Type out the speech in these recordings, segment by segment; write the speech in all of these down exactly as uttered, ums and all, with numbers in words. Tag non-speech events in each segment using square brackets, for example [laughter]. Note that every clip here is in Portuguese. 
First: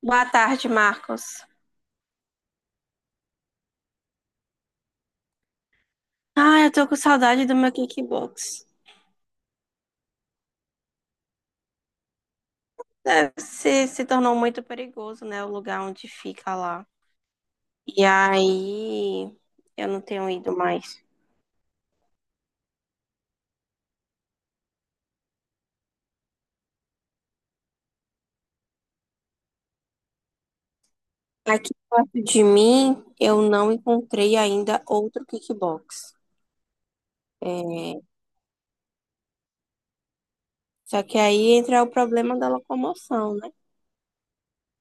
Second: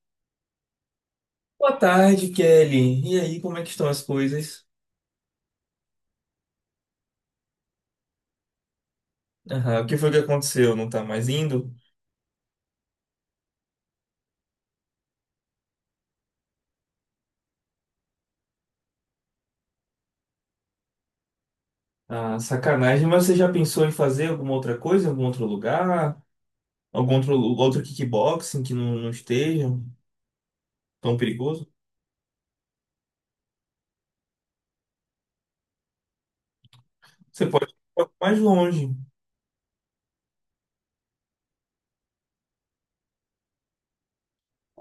Boa tarde, Marcos. Boa tarde, Kelly. E aí, como é que estão as coisas? Ah, eu tô com saudade do meu kickbox. Aham, o que foi que aconteceu? Não tá mais indo? Deve ser, se tornou muito perigoso, né? O lugar onde fica lá. E aí, eu não tenho ido mais. Ah, sacanagem, mas você já pensou em fazer alguma outra coisa, em algum outro lugar? Algum outro, outro kickboxing que não, não esteja tão perigoso? Aqui perto de mim, eu não encontrei ainda outro kickbox. Você É, pode ir um pouco mais longe. só que aí entra o problema da locomoção, né?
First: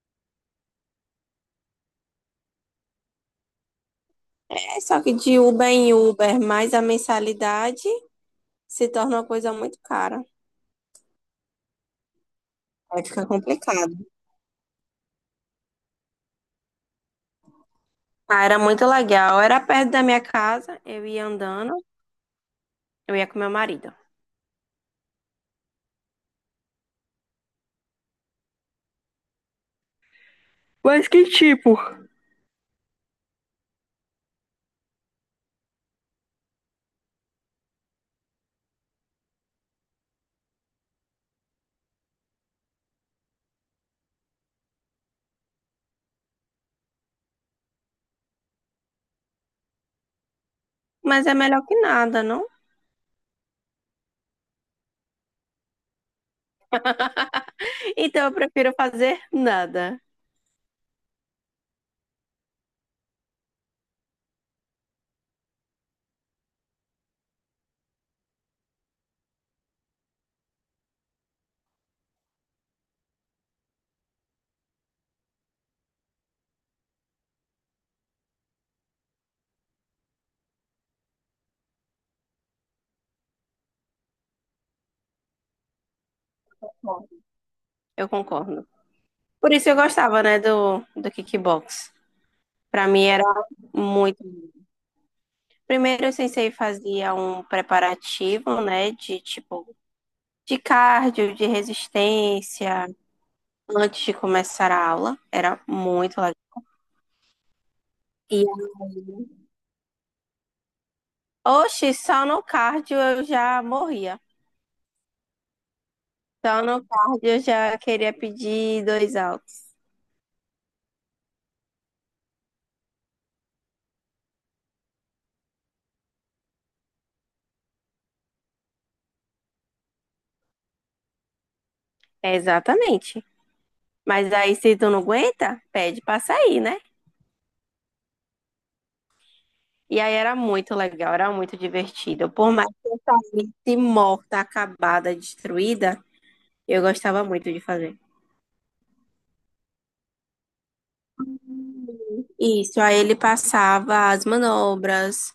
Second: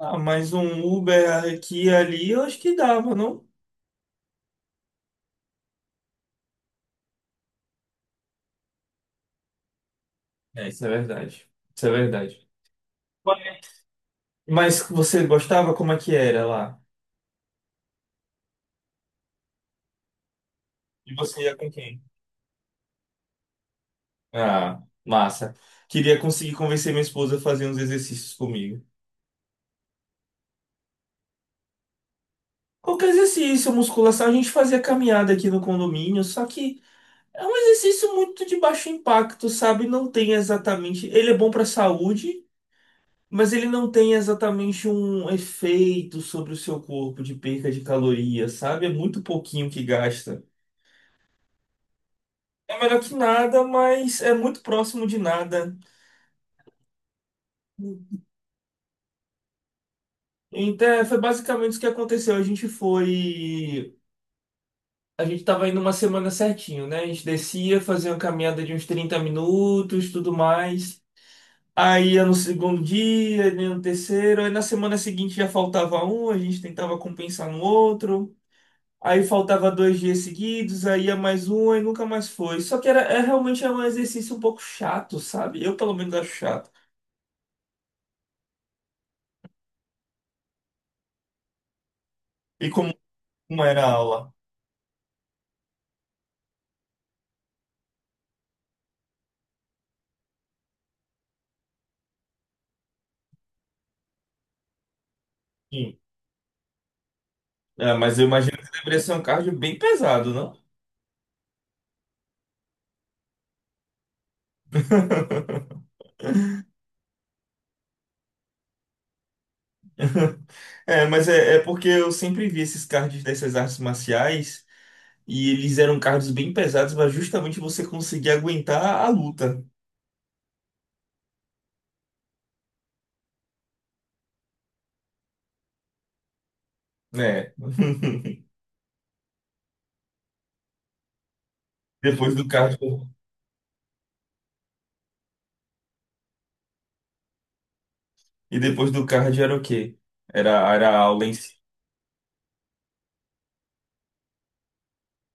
Ah, mais um Uber aqui e ali, eu acho que dava, não? É só que de Uber em Uber, mais a mensalidade se torna uma coisa muito cara. É, isso é verdade. Isso é verdade. Aí fica complicado. Mas você gostava? Como é que era lá? Ah, era muito legal. Era perto da minha casa, eu E ia você ia com andando, quem? eu ia com meu marido. Ah, massa. Queria conseguir convencer minha esposa a fazer uns exercícios comigo. Qualquer exercício, musculação, a gente fazia caminhada aqui no condomínio, só que é um exercício muito de baixo impacto, sabe? Não tem exatamente. Ele é bom para saúde, mas ele não tem exatamente um efeito sobre o seu corpo de perca de calorias, sabe? É muito pouquinho que gasta. Mas é melhor que nada, não? É melhor que nada, mas é muito próximo de nada. [laughs] Então eu prefiro fazer nada. Então, é, foi basicamente isso que aconteceu. A gente foi. A gente tava indo uma semana certinho, né? A gente descia, fazia uma caminhada de uns trinta minutos, tudo mais. Aí ia no segundo dia, ia no terceiro, aí na semana seguinte já faltava um, a gente tentava compensar no outro. Aí faltava dois dias seguidos, aí ia mais um, aí nunca mais foi. Só que era, é realmente é um exercício um pouco chato, sabe? Eu pelo menos acho chato. Bom, eu concordo. Por isso eu gostava, né, do, do kickbox. E Pra como, mim era como era a aula? muito. Primeiro o sensei fazia um preparativo, né, de tipo de cardio, de resistência, antes de começar a aula. Era Sim. muito legal. É, mas eu E, imagino que deveria ser um cardio bem pesado, não? oxe, só no cardio eu já morria. [laughs] Só no cardio eu já queria pedir dois altos. [laughs] É, mas é, é porque eu sempre vi esses cards dessas artes marciais e eles eram cards bem pesados para justamente você conseguir aguentar a luta, É, exatamente. Mas aí, se tu não aguenta, pede pra sair, né? né? [laughs] E aí era muito legal, era muito divertido. Depois do Por mais card. que eu saísse morta, acabada, destruída, eu gostava muito de fazer. E depois do card era o quê? Era, era a aula em si. Isso, aí ele passava as manobras,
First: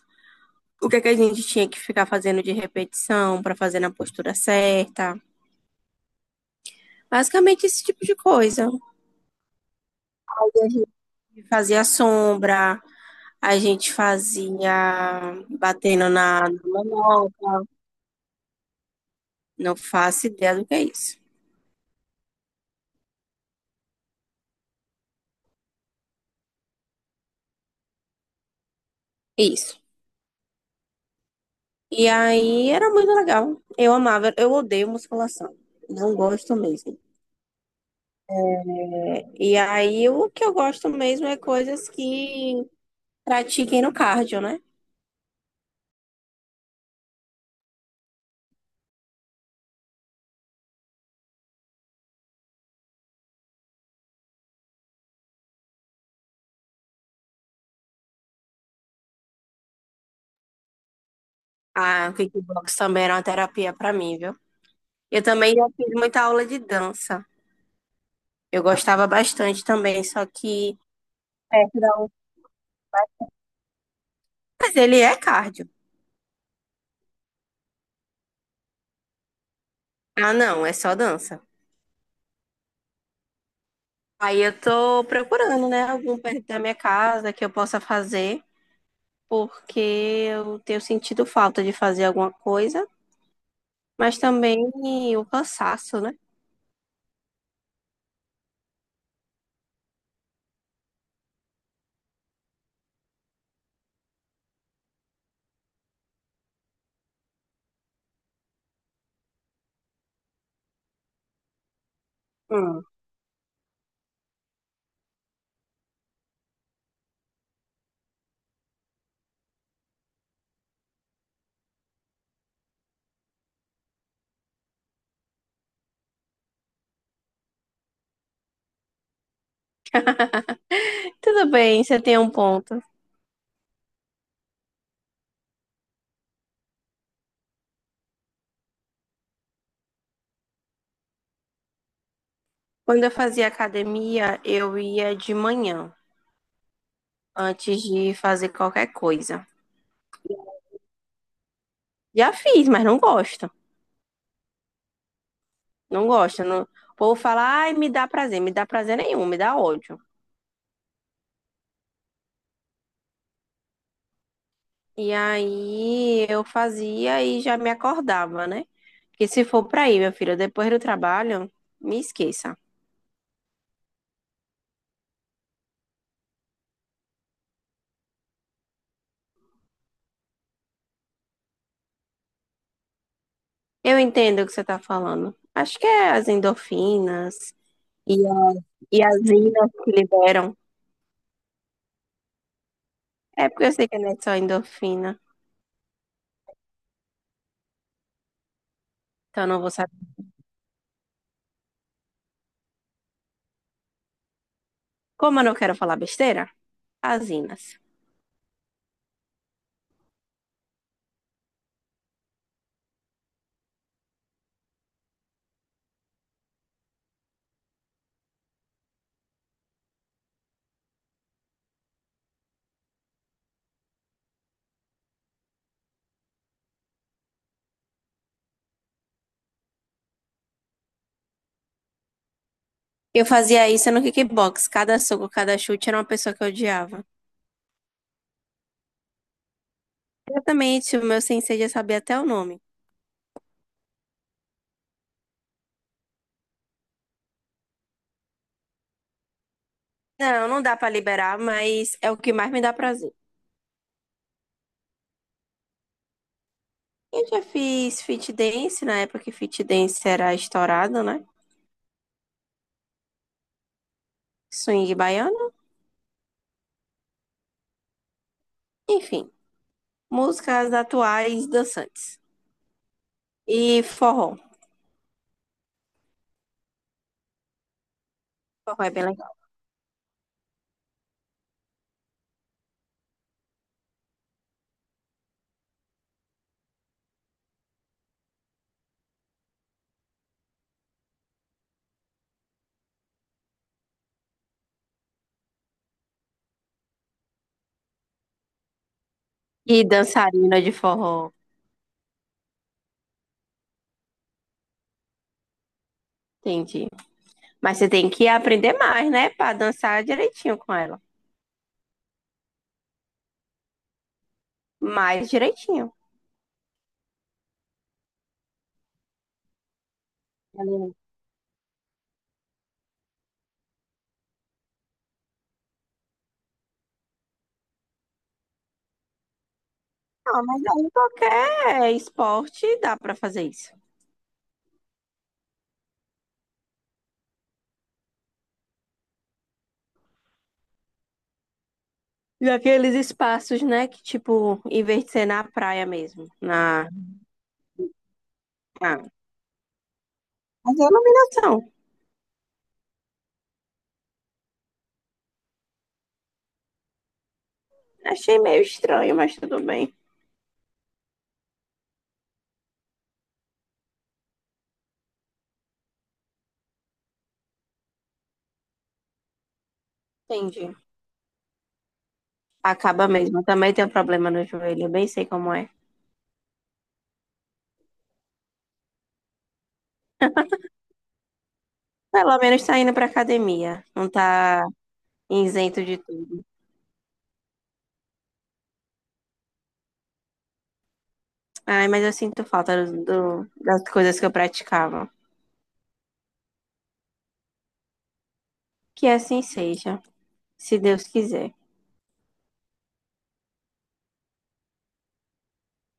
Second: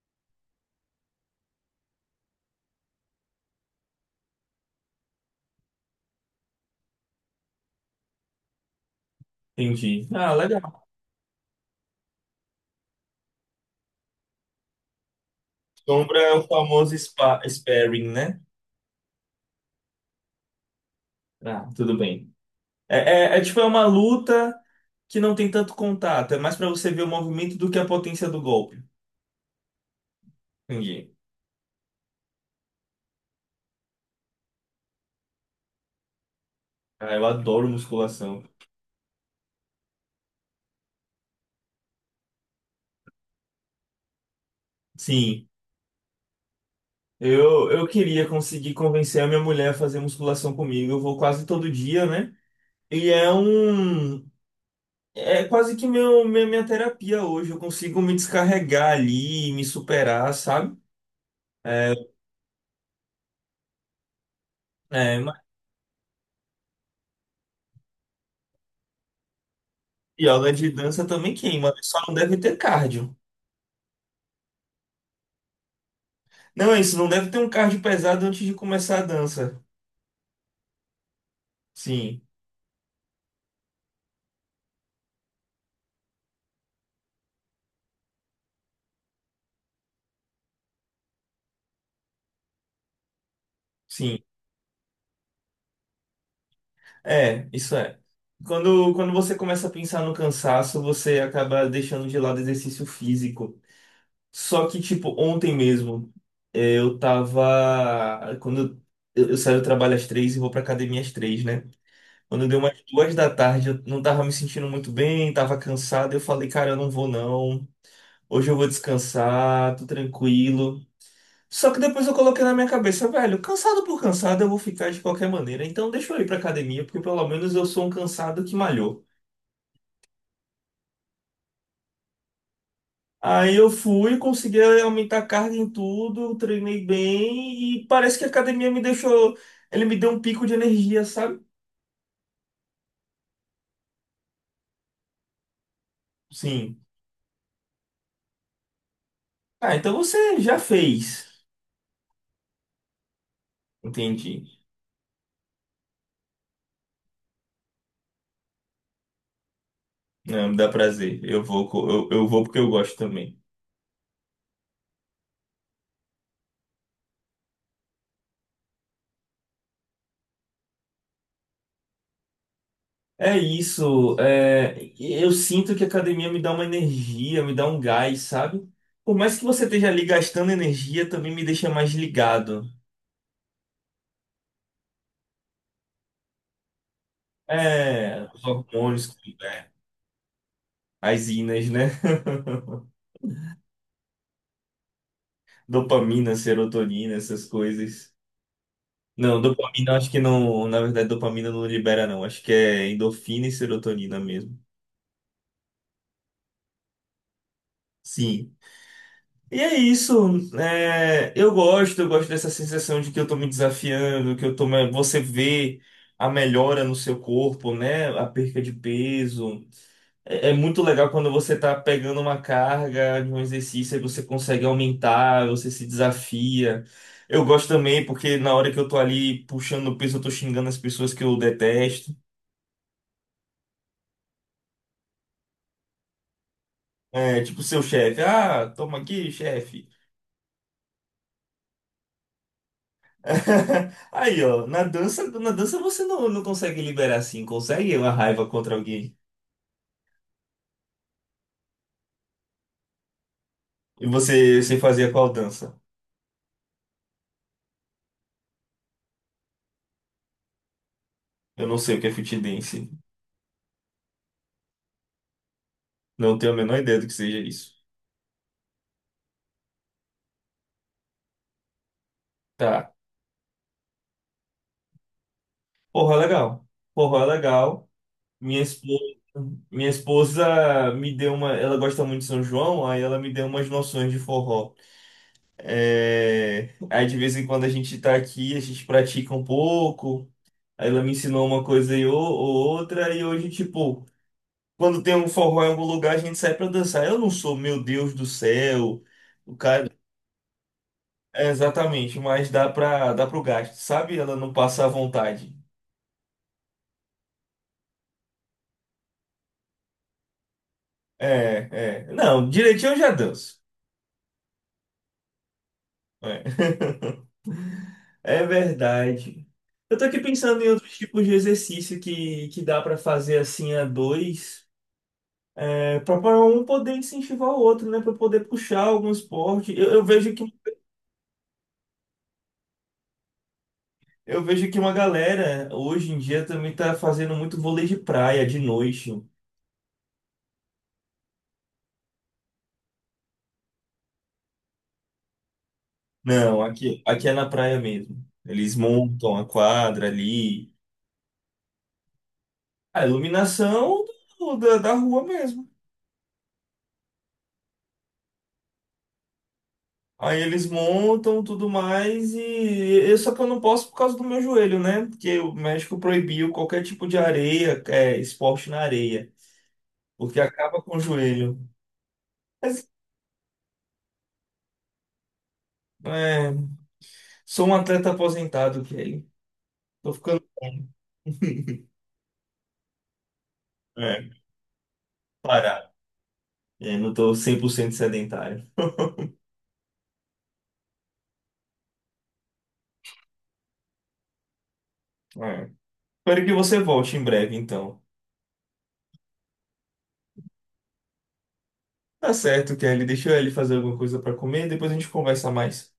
o que é que a gente tinha que ficar fazendo de repetição pra fazer na postura certa. Basicamente esse tipo de coisa. Entendi. Ah, A legal. gente fazia sombra, a gente fazia batendo Sombra é na o na famoso spa, manopla, sparring, né? não faço ideia do que é isso. Ah, tudo bem. É, é, é tipo, é uma luta que não tem tanto contato. É mais para você ver o movimento do que a potência do golpe. Isso. Entendi. E aí era muito legal. Eu amava, eu odeio musculação. Não gosto mesmo. Ah, eu adoro musculação. E aí o que eu gosto mesmo é coisas que pratiquem no cardio, né? Sim. Eu, eu queria conseguir convencer a minha mulher a fazer musculação comigo. Eu vou quase todo dia, né? E é um. É quase que meu, minha, minha terapia hoje. Eu consigo me descarregar ali, me superar, sabe? É, A kickbox também era uma terapia para mim, viu? é, Eu mas também já fiz muita aula de dança. Eu gostava bastante também, só yoga de que dança também queima, né? perto da... Só não deve ter cardio. Mas ele é cardio. Não é isso, não deve ter um cardio pesado antes de começar a dança. Ah, não, é só dança. Sim, Aí eu tô procurando, né, algum perto da minha casa que eu possa fazer, porque eu tenho sentido falta de fazer alguma coisa, sim. mas também o cansaço, né? É, isso é. Quando, quando você começa a pensar no cansaço, você acaba deixando de lado exercício físico. Só que, tipo, ontem mesmo, eh, eu tava. Quando eu, eu saio do trabalho às três e vou pra academia às três, né? Quando deu umas Hum. duas da tarde, eu não tava me sentindo muito bem, tava cansado. Eu falei, cara, eu não vou não. Hoje eu vou descansar, tô tranquilo. Só que depois eu coloquei na minha cabeça, velho, cansado por cansado eu vou ficar de qualquer maneira. Então deixa eu ir pra academia, porque pelo menos eu sou um cansado que malhou. Tudo bem, você tem um ponto. Aí eu fui, consegui aumentar a carga em tudo, treinei bem e parece que a academia me deixou, ele me deu um pico de energia, sabe? Quando eu fazia academia, eu ia de manhã, Sim. antes de fazer qualquer coisa. Ah, então você já fez. Já fiz, mas não gosto. Entendi. Não gosto. Não... O povo fala, ai, me dá prazer. Me dá prazer nenhum, me dá ódio. Não, me dá prazer. Eu vou, co- eu, eu vou porque eu gosto também. E aí eu fazia e já me acordava, né? Porque se for pra ir, minha filha, depois do trabalho, me esqueça. É isso. É, eu sinto que a academia me dá uma energia, me dá um gás, sabe? Por mais que você esteja ali gastando energia, também me deixa mais ligado. Eu entendo o que você tá falando. Acho que é as endorfinas É, e, os a- e hormônios, as é, inas que liberam. as inas, né? [laughs] É porque eu sei que não é só endorfina, Dopamina, serotonina, essas coisas. Não, então eu não vou dopamina eu saber. acho que não. Na verdade, dopamina não libera, não. Acho que é endorfina e serotonina mesmo. Como eu não quero falar besteira, as inas. Sim. E é isso. É, eu gosto, eu gosto dessa sensação de que eu tô me desafiando, que eu tô. Me- você vê a melhora no seu corpo, né? A perca de peso. É é muito legal quando você tá pegando uma carga de um exercício e você consegue aumentar, você se desafia. Eu gosto também porque na hora que eu tô ali puxando o peso, eu tô xingando as pessoas que eu detesto. Eu fazia isso no kickbox. Cada soco, cada chute era uma pessoa que eu odiava. É, tipo seu chefe, ah, toma aqui, chefe. Exatamente, o meu sensei já sabia até o nome. [laughs] Aí, ó, na dança, na dança você não, não consegue liberar assim, consegue uma raiva contra alguém. Não, não dá pra liberar, mas é o que mais me dá prazer. E você, você fazia qual dança? Eu já fiz fit dance na época que fit dance era estourado, né? Eu não sei o que é fit dance. Swing baiano, Não tenho a menor ideia do que seja isso. enfim, músicas atuais dançantes. Tá. E forró. Porra, legal. Porra, legal. Minha Forró é esposa, bem legal. minha esposa me deu uma. Ela gosta muito de São João, aí ela me deu umas noções de forró. É, aí de vez em quando a gente tá aqui, a gente pratica um pouco. Aí ela me ensinou uma coisa e ou, ou outra, e hoje, tipo, quando tem um forró em algum lugar, a gente sai pra dançar. Eu não sou, meu Deus do céu, o E cara. dançarina de forró, É, exatamente, mas dá pra, dá pro gasto, sabe? Ela não passa à vontade. entendi. Mas você tem que aprender mais, né? Pra dançar direitinho com ela. É, é. Não, direitinho eu já danço. Mais direitinho. É. [laughs] É verdade. Eu tô aqui pensando em Não, outros tipos de exercício que, que dá pra fazer assim a dois, é, para um poder incentivar o outro, né, pra poder puxar algum esporte. Eu, eu vejo que mas aí qualquer esporte dá pra fazer isso. eu vejo que uma galera hoje em dia também tá fazendo muito vôlei de praia de noite. E aqueles espaços, né? Que tipo, em vez de ser na praia mesmo, Não, na, aqui aqui é na praia mesmo. Eles na, montam a quadra ali, nas iluminação. a iluminação do- da, da rua mesmo. Achei meio estranho, mas tudo bem. Aí eles montam tudo mais e eu só que eu não posso por causa do meu joelho, né? Porque o México proibiu qualquer tipo de areia, é, esporte na areia, porque Entendi. acaba com o joelho. Mas, Acaba mesmo. Também tem um problema no joelho, eu bem sei como é. é, sou um atleta aposentado, Kelly. Tô ficando [laughs] Pelo menos tá indo pra academia. Não é, tá isento parado. de tudo. É, não tô cem por cento sedentário. Ai, mas eu sinto falta do, do- das coisas que eu praticava. É. Espero que você volte em breve, então. Que assim seja, se Deus quiser. Tá certo, Kelly. Deixa eu ali fazer alguma coisa para comer, depois a gente conversa mais.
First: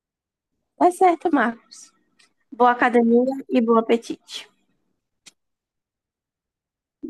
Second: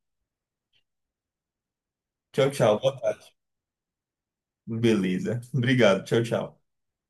Tá certo, Marcos. Tchau, Boa tchau. Boa tarde. academia e bom apetite. Beleza. Obrigado. Tchau, tchau.